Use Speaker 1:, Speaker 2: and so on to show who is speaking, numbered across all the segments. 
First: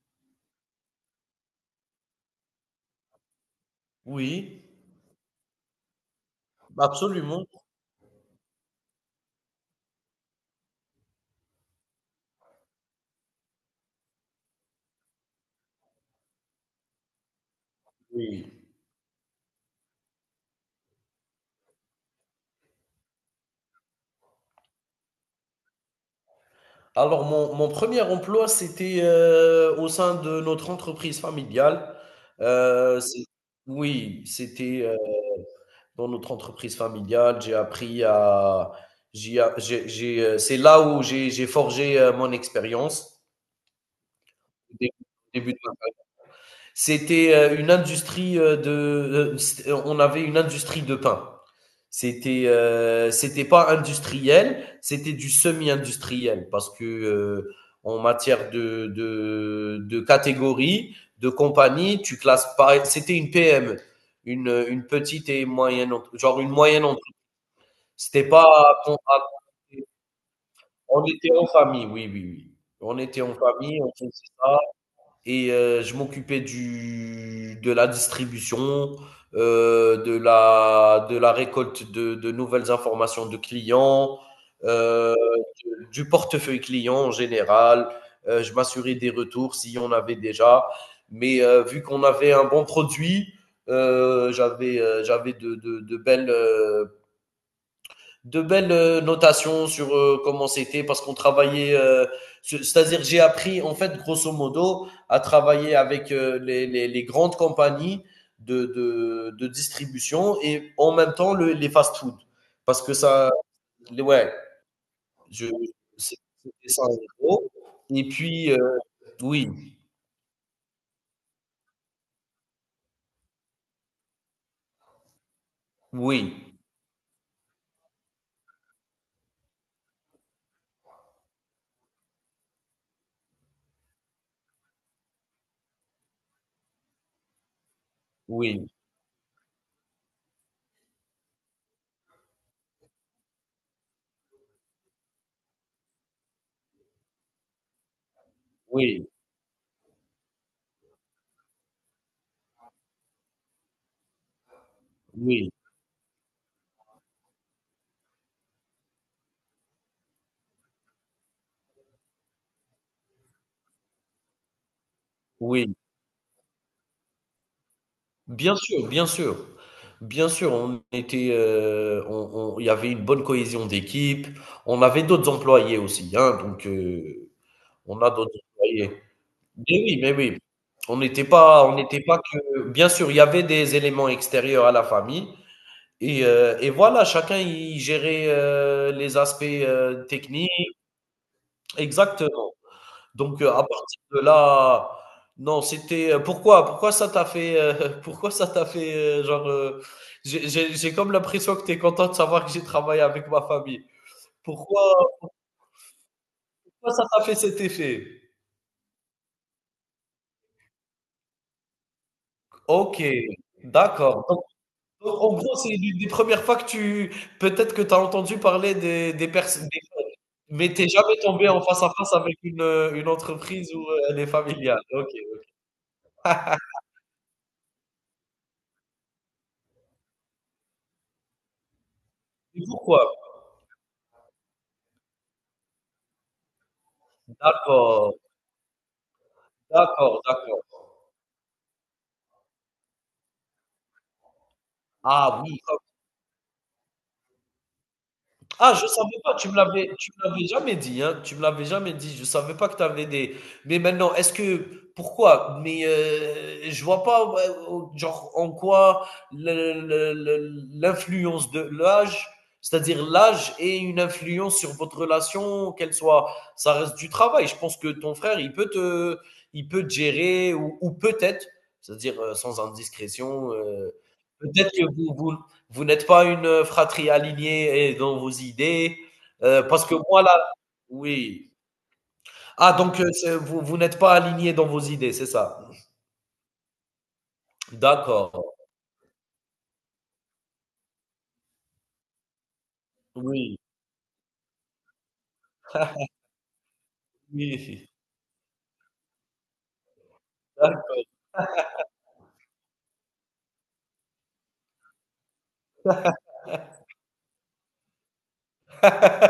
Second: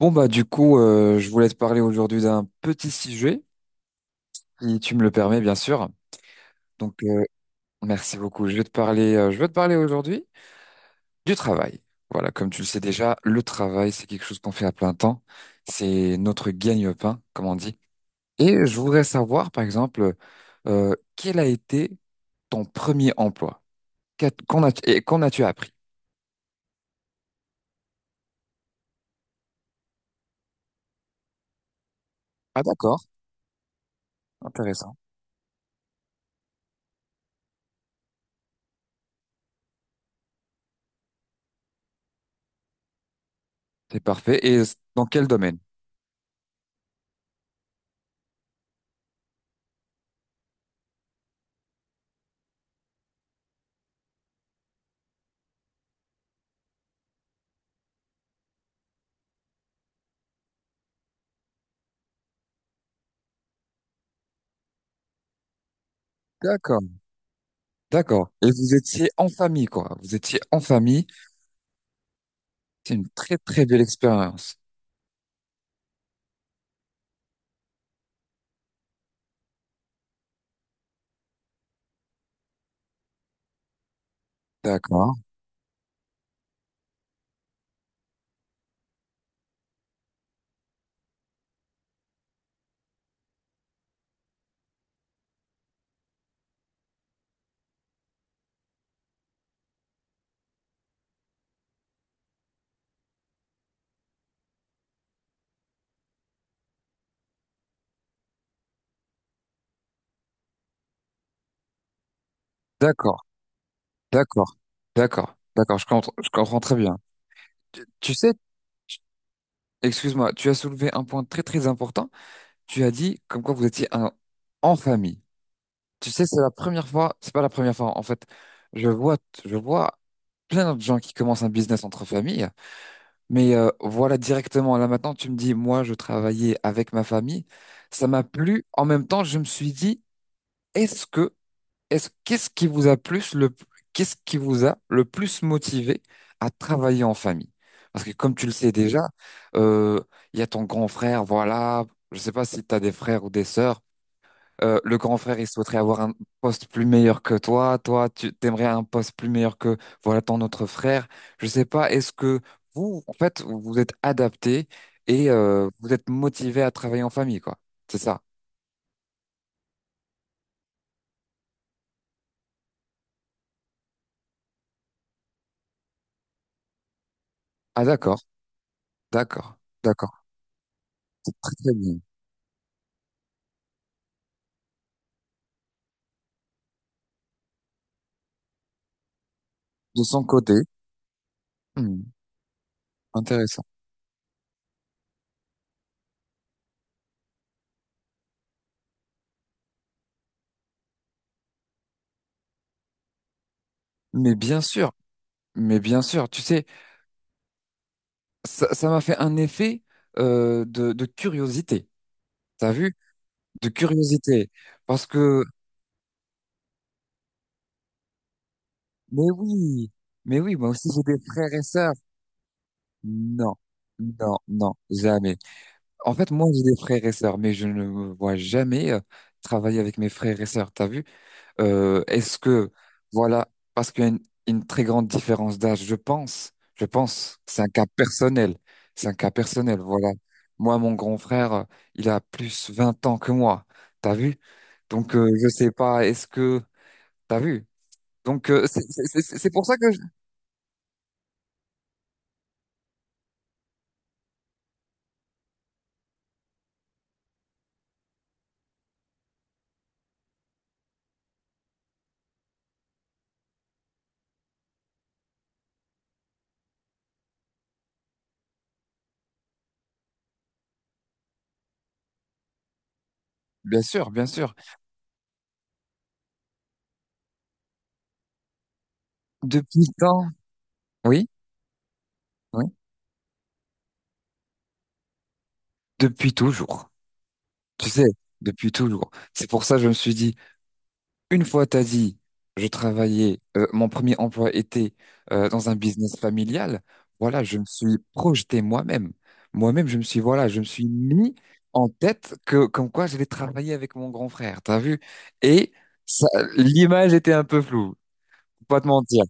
Speaker 1: Bon bah du coup, je voulais te parler aujourd'hui d'un petit sujet,
Speaker 2: Oui,
Speaker 1: si tu me le permets bien sûr. Donc
Speaker 2: absolument,
Speaker 1: merci beaucoup. Je vais te parler, je vais te parler aujourd'hui du travail. Voilà, comme tu le sais déjà, le travail c'est quelque chose qu'on fait à plein temps. C'est notre gagne-pain, comme on dit.
Speaker 2: oui.
Speaker 1: Et je voudrais savoir par exemple, quel a été ton premier emploi? Qu'a- Qu'en as, et qu'en as-tu appris?
Speaker 2: Alors mon premier emploi, c'était, au sein de notre entreprise familiale.
Speaker 1: Ah, d'accord,
Speaker 2: C'est oui, c'était,
Speaker 1: intéressant.
Speaker 2: dans notre entreprise familiale, j'ai appris à j'ai a j'ai j'ai, c'est là où j'ai forgé, mon expérience.
Speaker 1: C'est parfait. Et
Speaker 2: Au Dé
Speaker 1: dans quel
Speaker 2: début
Speaker 1: domaine?
Speaker 2: de C'était une industrie de. On avait une industrie de pain. C'était c'était pas industriel, c'était du semi-industriel parce que en matière de catégorie, de compagnie, tu classes pas. C'était une PME, une petite et moyenne, genre une
Speaker 1: D'accord,
Speaker 2: moyenne. C'était
Speaker 1: d'accord.
Speaker 2: pas.
Speaker 1: Et vous étiez en famille, quoi. Vous étiez en
Speaker 2: On
Speaker 1: famille.
Speaker 2: était en famille, oui, oui, oui.
Speaker 1: C'est
Speaker 2: On
Speaker 1: une
Speaker 2: était en
Speaker 1: très très belle
Speaker 2: famille, on faisait ça
Speaker 1: expérience.
Speaker 2: et je m'occupais du de la distribution, de la récolte de nouvelles informations de clients, euh,
Speaker 1: D'accord,
Speaker 2: du portefeuille client en général. Je m'assurais des retours s'il y en avait déjà. Mais vu qu'on avait un bon produit, j'avais de belles notations sur comment c'était parce qu'on travaillait. C'est-à-dire, j'ai appris, en fait, grosso modo, à travailler avec les grandes compagnies de distribution et en même temps les fast-food. Parce que
Speaker 1: d'accord,
Speaker 2: ça, ouais,
Speaker 1: d'accord, d'accord,
Speaker 2: je,
Speaker 1: d'accord,
Speaker 2: c'est-
Speaker 1: je comprends
Speaker 2: c'était
Speaker 1: très
Speaker 2: ça en
Speaker 1: bien.
Speaker 2: gros.
Speaker 1: Tu,
Speaker 2: Et
Speaker 1: tu sais,
Speaker 2: puis,
Speaker 1: tu-
Speaker 2: oui,
Speaker 1: excuse-moi, tu as soulevé un point très très important. Tu as dit comme quoi vous étiez en famille. Tu sais, c'est la
Speaker 2: oui,
Speaker 1: première fois, c'est pas la première fois en fait. Je vois, je vois plein de gens qui commencent un business entre familles, mais voilà, directement là maintenant, tu me dis, moi je travaillais avec ma famille, ça m'a plu.
Speaker 2: oui,
Speaker 1: En même temps, je me suis dit, est-ce que Est-ce, qu'est-ce qui vous a plus le, qu'est-ce qui vous a le plus motivé à travailler en famille? Parce que comme tu le sais déjà,
Speaker 2: oui,
Speaker 1: euh, il y a ton grand frère, voilà. Je sais pas si tu as des frères ou des sœurs. Le grand frère, il
Speaker 2: oui,
Speaker 1: souhaiterait avoir un poste plus meilleur que toi. Toi, tu t'aimerais un poste plus meilleur que, voilà, ton autre frère. Je sais pas, est-ce que vous, en fait, vous vous êtes adapté et
Speaker 2: oui.
Speaker 1: vous êtes motivé à travailler en famille, quoi. C'est ça.
Speaker 2: Bien sûr, bien sûr. Bien sûr, on était, il y avait une bonne cohésion d'équipe. On avait d'autres employés aussi, hein, donc
Speaker 1: Ah,
Speaker 2: on a
Speaker 1: d'accord,
Speaker 2: d'autres employés.
Speaker 1: d'accord,
Speaker 2: Mais oui, mais
Speaker 1: d'accord.
Speaker 2: oui.
Speaker 1: Très, très
Speaker 2: On
Speaker 1: bien.
Speaker 2: n'était pas que. Bien sûr, il y avait des éléments extérieurs à la famille. Et voilà, chacun y gérait les aspects
Speaker 1: De son
Speaker 2: techniques.
Speaker 1: côté. Hmm.
Speaker 2: Exactement. Donc, à
Speaker 1: Intéressant.
Speaker 2: partir de là, non, c'était pourquoi ça t'a fait, pourquoi ça t'a fait, j'ai comme l'impression que tu es content de savoir que j'ai travaillé avec ma famille.
Speaker 1: Mais bien
Speaker 2: Pourquoi,
Speaker 1: sûr, mais bien sûr, tu sais,
Speaker 2: pourquoi ça t'a fait cet effet?
Speaker 1: ça m'a fait un effet de curiosité. T'as vu?
Speaker 2: Ok,
Speaker 1: De
Speaker 2: d'accord.
Speaker 1: curiosité. Parce
Speaker 2: Donc, en
Speaker 1: que,
Speaker 2: gros, c'est l'une des premières fois que tu, peut-être que tu as entendu parler des
Speaker 1: mais
Speaker 2: personnes,
Speaker 1: oui, mais oui, moi
Speaker 2: mais t'es
Speaker 1: aussi j'ai
Speaker 2: jamais
Speaker 1: des
Speaker 2: tombé
Speaker 1: frères
Speaker 2: en
Speaker 1: et
Speaker 2: face à
Speaker 1: sœurs.
Speaker 2: face avec une
Speaker 1: Non,
Speaker 2: entreprise où elle est
Speaker 1: non, non,
Speaker 2: familiale. Ok.
Speaker 1: jamais. En fait, moi j'ai des frères et sœurs, mais je ne me vois jamais travailler avec mes frères et sœurs. T'as vu? Euh, est-ce
Speaker 2: Et
Speaker 1: que,
Speaker 2: pourquoi?
Speaker 1: voilà, parce qu'il y a une très grande différence d'âge, je pense, c'est un cas
Speaker 2: D'accord,
Speaker 1: personnel, c'est un cas personnel, voilà.
Speaker 2: d'accord, d'accord.
Speaker 1: Moi, mon grand frère, il a plus 20 ans que moi, t'as vu? Donc,
Speaker 2: Ah
Speaker 1: je
Speaker 2: oui,
Speaker 1: sais pas, est-ce que, t'as vu? Donc, euh,
Speaker 2: ah,
Speaker 1: c'est
Speaker 2: je savais
Speaker 1: c'est-
Speaker 2: pas,
Speaker 1: c'est- c'est pour ça que,
Speaker 2: tu me l'avais jamais dit, hein, tu me l'avais jamais dit. Je savais pas que tu avais des mais maintenant, est-ce que pourquoi? Mais, je vois pas, ouais, au genre, en quoi le l'influence de l'âge, c'est-à-dire l'âge ait une influence sur votre relation, qu'elle soit ça reste du travail. Je pense que ton frère, il peut te gérer ou peut-être, c'est-à-dire, sans indiscrétion,
Speaker 1: bien sûr,
Speaker 2: peut-être que vous vous n'êtes pas une fratrie alignée et dans vos idées.
Speaker 1: depuis
Speaker 2: Parce
Speaker 1: le
Speaker 2: que moi,
Speaker 1: temps,
Speaker 2: là,
Speaker 1: oui,
Speaker 2: oui. Ah,
Speaker 1: oui,
Speaker 2: donc vous, vous n'êtes pas aligné dans vos idées, c'est ça.
Speaker 1: depuis toujours, tu sais,
Speaker 2: D'accord.
Speaker 1: depuis toujours. C'est pour ça que je me suis dit, une fois, t'as dit, je travaillais,
Speaker 2: Oui.
Speaker 1: mon premier emploi était dans un business familial. Voilà, je me
Speaker 2: Oui.
Speaker 1: suis projeté moi-même. Moi-même, voilà, je me suis
Speaker 2: D'accord.
Speaker 1: mis en tête que, comme quoi j'allais travailler avec mon grand frère, t'as vu? Et ça, l'image était un peu floue, faut pas te mentir.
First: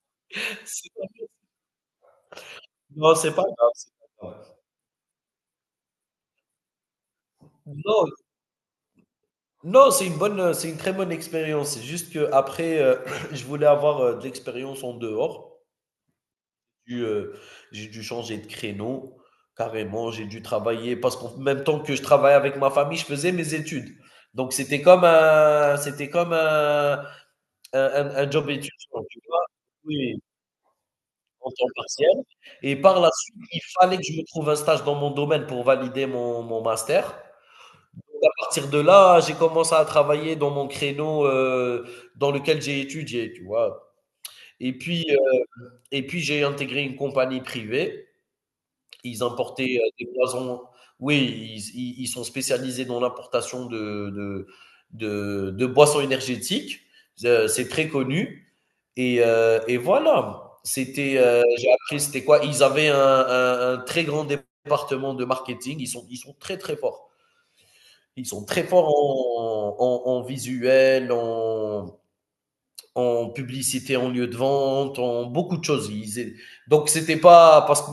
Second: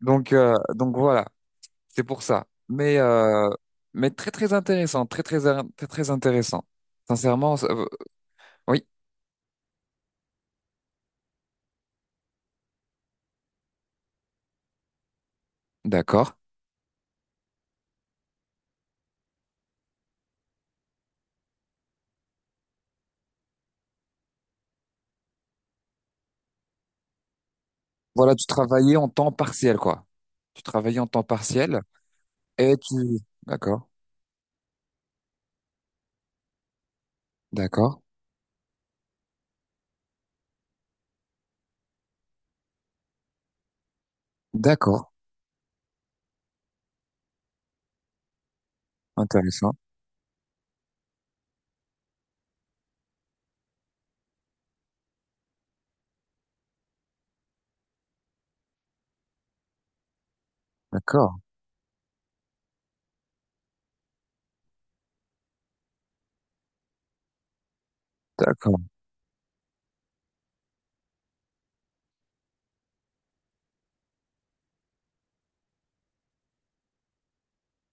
Speaker 1: Donc, donc
Speaker 2: C'est-
Speaker 1: voilà, c'est pour ça. Mais,
Speaker 2: Non, c'est pas
Speaker 1: euh,
Speaker 2: grave. C'est
Speaker 1: mais
Speaker 2: pas
Speaker 1: très, très
Speaker 2: grave.
Speaker 1: intéressant, très, très, très, très intéressant. Sincèrement,
Speaker 2: Non,
Speaker 1: oui,
Speaker 2: non, c'est une bonne, c'est une très bonne expérience. C'est juste que après, je voulais avoir de l'expérience en dehors.
Speaker 1: d'accord.
Speaker 2: dû, heu, j'ai dû changer de créneau, carrément. J'ai dû travailler parce qu'en même temps que je travaillais avec ma famille, je faisais mes études. Donc c'était comme un un un
Speaker 1: Voilà, tu
Speaker 2: job
Speaker 1: travaillais
Speaker 2: étudiant,
Speaker 1: en
Speaker 2: tu
Speaker 1: temps
Speaker 2: vois?
Speaker 1: partiel, quoi.
Speaker 2: Oui,
Speaker 1: Tu travaillais en temps
Speaker 2: en temps
Speaker 1: partiel
Speaker 2: partiel
Speaker 1: et
Speaker 2: et
Speaker 1: tu.
Speaker 2: par la suite, il
Speaker 1: D'accord,
Speaker 2: fallait que je me trouve un stage dans mon domaine pour valider mon master.
Speaker 1: d'accord,
Speaker 2: Donc à partir de là, j'ai commencé à travailler dans mon créneau, dans lequel j'ai étudié, tu vois? Et puis,
Speaker 1: d'accord.
Speaker 2: heu et puis j'ai intégré une compagnie privée. Ils
Speaker 1: Intéressant.
Speaker 2: importaient des poisons. Oui, ils sont spécialisés dans l'importation de boissons énergétiques. C'est très connu. Et voilà. C'était,
Speaker 1: D'accord,
Speaker 2: j'ai appris, c'était quoi? Ils avaient un très grand département de marketing. Ils sont très, très forts. Ils sont très
Speaker 1: d'accord,
Speaker 2: forts en, en, en visuel, en, en publicité, en lieu de vente, en beaucoup de choses. Donc, c'était pas parce que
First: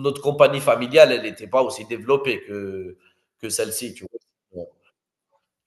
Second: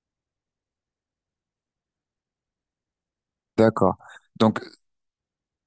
Speaker 2: notre compagnie familiale, elle n'était pas aussi développée que celle-ci,
Speaker 1: d'accord.
Speaker 2: tu
Speaker 1: Donc,
Speaker 2: vois.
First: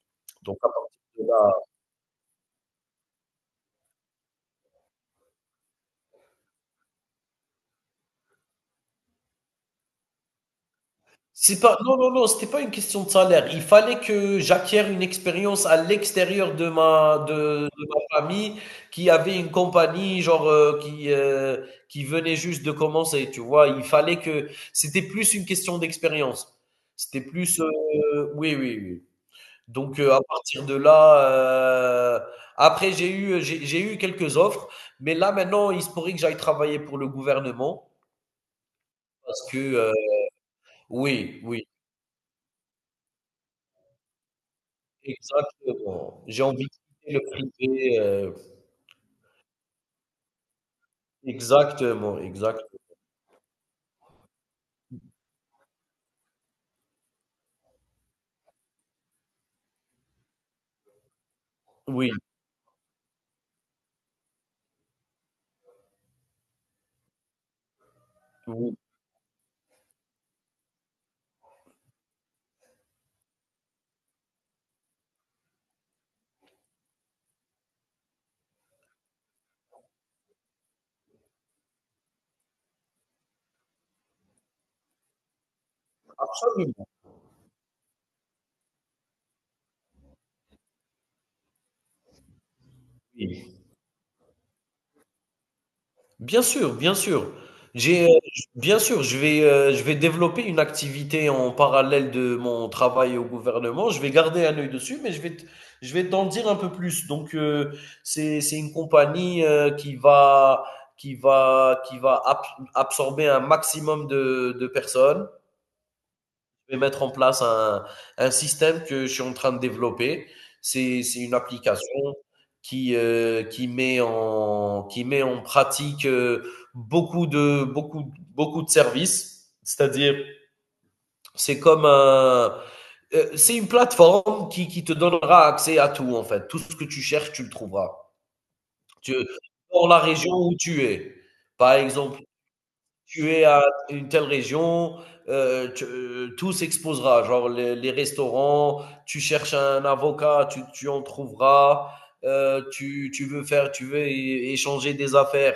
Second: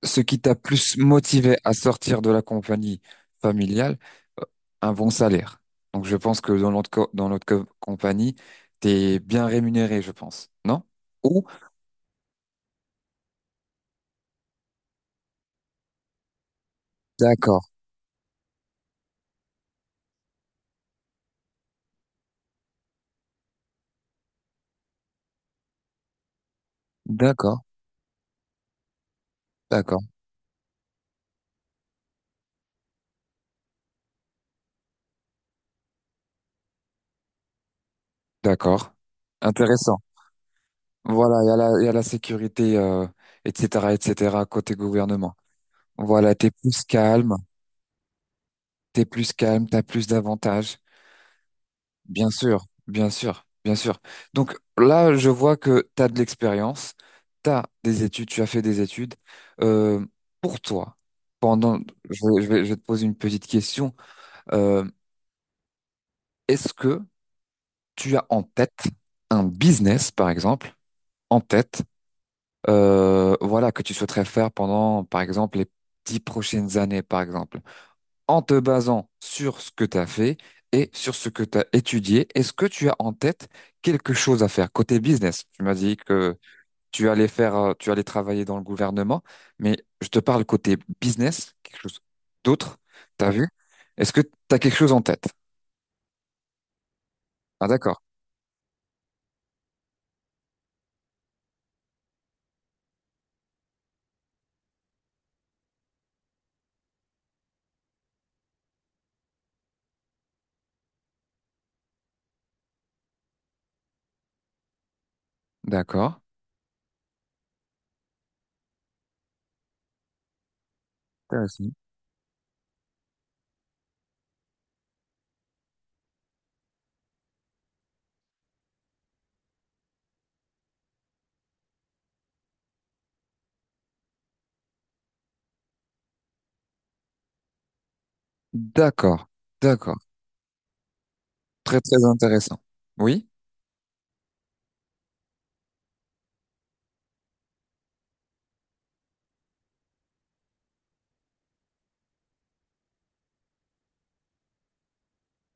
Speaker 1: ce qui t'a
Speaker 2: Donc, à partir
Speaker 1: plus
Speaker 2: de
Speaker 1: motivé
Speaker 2: là,
Speaker 1: à sortir de la compagnie familiale, euh, un bon salaire. Donc, je pense que dans notre compagnie, t'es bien rémunéré, je pense. Non? Ou?
Speaker 2: c'est pas, non, non, non, c'était pas une question de salaire. Il fallait que j'acquière une expérience à l'extérieur
Speaker 1: D'accord,
Speaker 2: de ma famille qui avait une compagnie, genre, qui venait juste de commencer, tu vois. Il fallait que, c'était plus une question d'expérience. C'était
Speaker 1: d'accord,
Speaker 2: plus, oui, oui, oui. Donc,
Speaker 1: d'accord,
Speaker 2: à partir de là, après j'ai eu quelques offres, mais là maintenant, il se pourrait que j'aille travailler pour le gouvernement
Speaker 1: d'accord.
Speaker 2: parce que,
Speaker 1: Intéressant.
Speaker 2: oui,
Speaker 1: Voilà, il y a
Speaker 2: oui,
Speaker 1: la, il y a la sécurité, etc., etc., côté gouvernement.
Speaker 2: exactement.
Speaker 1: Voilà,
Speaker 2: J'ai envie de quitter le privé,
Speaker 1: t'es plus calme, t'as plus d'avantages.
Speaker 2: exactement,
Speaker 1: Bien sûr,
Speaker 2: exactement.
Speaker 1: bien sûr, bien sûr. Donc là, je vois que t'as de l'expérience, t'as des études, tu as fait des études. Euh, pour toi, pendant,
Speaker 2: Oui,
Speaker 1: je vais te poser une petite question. Euh, est-ce que tu as en tête
Speaker 2: oui,
Speaker 1: un business, par exemple, en tête? Voilà, que tu souhaiterais faire pendant, par exemple, les 10 prochaines années, par exemple, en te basant sur ce que tu as fait et sur ce que tu as étudié, est-ce que tu as en tête quelque chose à faire côté business? Tu m'as dit que
Speaker 2: absolument,
Speaker 1: tu allais travailler dans le gouvernement, mais je te parle côté business, quelque chose d'autre, t'as vu?
Speaker 2: oui.
Speaker 1: Est-ce que tu as quelque chose en tête?
Speaker 2: Bien sûr, bien sûr.
Speaker 1: Ah, d'accord,
Speaker 2: J'ai, j bien sûr, je vais développer une activité en parallèle de mon travail au gouvernement. Je vais garder un œil dessus, je vais t'en dire un peu plus. Donc, c'est une compagnie, qui va ab absorber un maximum de personnes,
Speaker 1: d'accord.
Speaker 2: vais mettre en place un système que je suis en train de développer. C'est une
Speaker 1: Intéressant.
Speaker 2: application qui, qui met en pratique beaucoup, de, beaucoup, beaucoup de services. C'est-à-dire, c'est comme un, c'est une plateforme qui te donnera accès à tout, en fait. Tout ce que tu cherches, tu le trouveras. Tu,
Speaker 1: D'accord,
Speaker 2: dans
Speaker 1: d'accord.
Speaker 2: la région où tu es. Par
Speaker 1: Très, très
Speaker 2: exemple,
Speaker 1: intéressant. Oui?
Speaker 2: tu es à une telle région, tu tout s'exposera, genre les restaurants, tu cherches un avocat, tu en trouveras, tu veux é échanger des affaires,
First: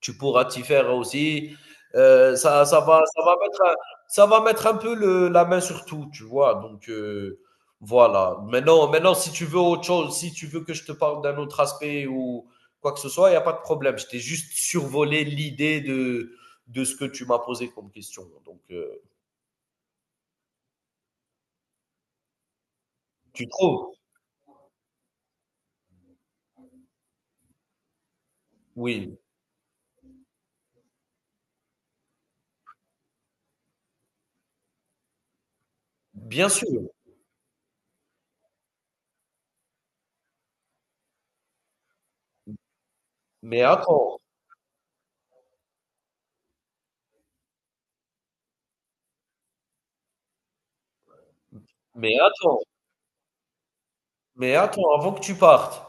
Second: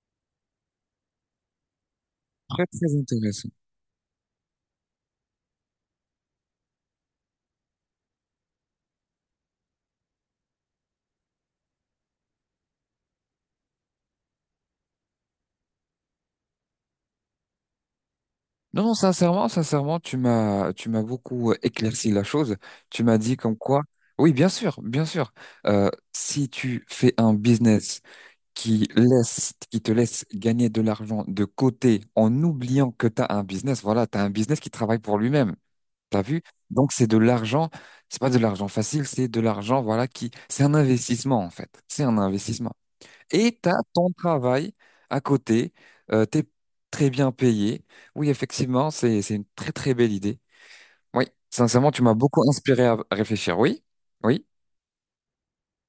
Speaker 2: tu pourras t'y faire aussi.
Speaker 1: Très, très
Speaker 2: Ça va
Speaker 1: intéressant.
Speaker 2: mettre, ça va mettre un peu la main sur tout, tu vois. Donc voilà. Maintenant, maintenant, si tu veux autre chose, si tu veux que je te parle d'un autre aspect ou quoi que ce soit, il n'y a pas de problème. Je t'ai juste survolé l'idée de ce que tu m'as posé comme question. Donc
Speaker 1: Non, non, sincèrement, sincèrement, tu m'as beaucoup éclairci la chose. Tu m'as dit
Speaker 2: tu
Speaker 1: comme quoi,
Speaker 2: trouves?
Speaker 1: oui, bien sûr, bien sûr. Si tu fais un business qui
Speaker 2: Oui,
Speaker 1: laisse, qui te laisse gagner de l'argent de côté en oubliant que tu as un business, voilà, tu as un business qui travaille pour lui-même. T'as vu?
Speaker 2: bien sûr.
Speaker 1: Donc, c'est de l'argent, c'est pas de l'argent facile, c'est de l'argent, voilà, qui, c'est un investissement, en fait. C'est un investissement. Et
Speaker 2: Mais
Speaker 1: tu as ton
Speaker 2: attends,
Speaker 1: travail à côté, tu es très bien payé. Oui, effectivement, c'est une très très belle idée. Oui, sincèrement, tu m'as
Speaker 2: mais
Speaker 1: beaucoup
Speaker 2: attends,
Speaker 1: inspiré à réfléchir. Oui, oui,
Speaker 2: mais attends, avant que tu partes.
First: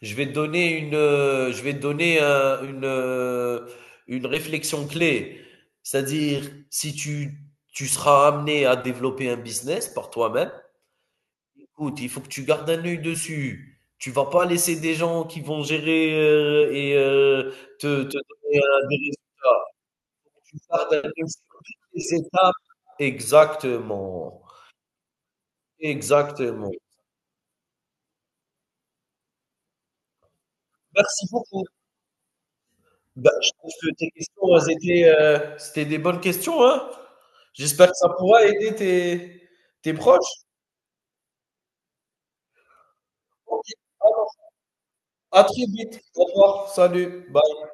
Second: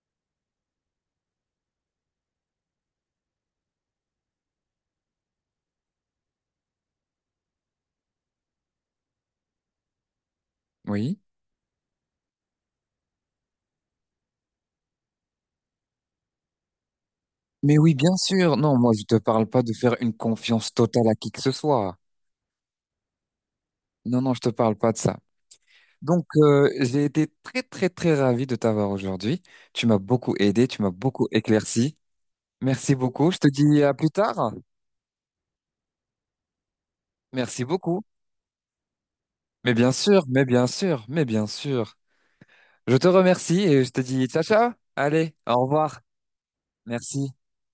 Speaker 2: Je vais te donner une réflexion clé. C'est-à-dire, si tu, tu seras amené à développer un business par toi-même,
Speaker 1: oui.
Speaker 2: écoute, il faut que tu gardes un œil dessus. Tu vas pas laisser des gens qui vont gérer
Speaker 1: Mais oui,
Speaker 2: te,
Speaker 1: bien
Speaker 2: te
Speaker 1: sûr.
Speaker 2: donner
Speaker 1: Non, moi,
Speaker 2: des
Speaker 1: je te parle pas
Speaker 2: résultats.
Speaker 1: de faire une
Speaker 2: Tu
Speaker 1: confiance
Speaker 2: gardes
Speaker 1: totale
Speaker 2: un
Speaker 1: à
Speaker 2: œil
Speaker 1: qui que ce
Speaker 2: sur toutes
Speaker 1: soit.
Speaker 2: les étapes.
Speaker 1: Non, non, je
Speaker 2: Exactement.
Speaker 1: te parle pas de ça. Donc,
Speaker 2: Exactement.
Speaker 1: j'ai été très très très ravi de t'avoir aujourd'hui. Tu m'as beaucoup aidé, tu m'as
Speaker 2: Merci
Speaker 1: beaucoup
Speaker 2: beaucoup.
Speaker 1: éclairci. Merci beaucoup.
Speaker 2: Bah,
Speaker 1: Je te
Speaker 2: je trouve
Speaker 1: dis à
Speaker 2: que
Speaker 1: plus
Speaker 2: tes
Speaker 1: tard.
Speaker 2: questions, elles étaient, c'était des bonnes questions, hein?
Speaker 1: Merci
Speaker 2: J'espère que
Speaker 1: beaucoup.
Speaker 2: ça pourra aider tes,
Speaker 1: Mais bien
Speaker 2: tes
Speaker 1: sûr,
Speaker 2: proches.
Speaker 1: mais bien sûr, mais bien sûr. Je te remercie
Speaker 2: Ok.
Speaker 1: et je te dis
Speaker 2: Alors,
Speaker 1: ciao ciao. Allez,
Speaker 2: à
Speaker 1: au
Speaker 2: très vite.
Speaker 1: revoir.
Speaker 2: Au revoir. Salut.
Speaker 1: Merci.
Speaker 2: Bye.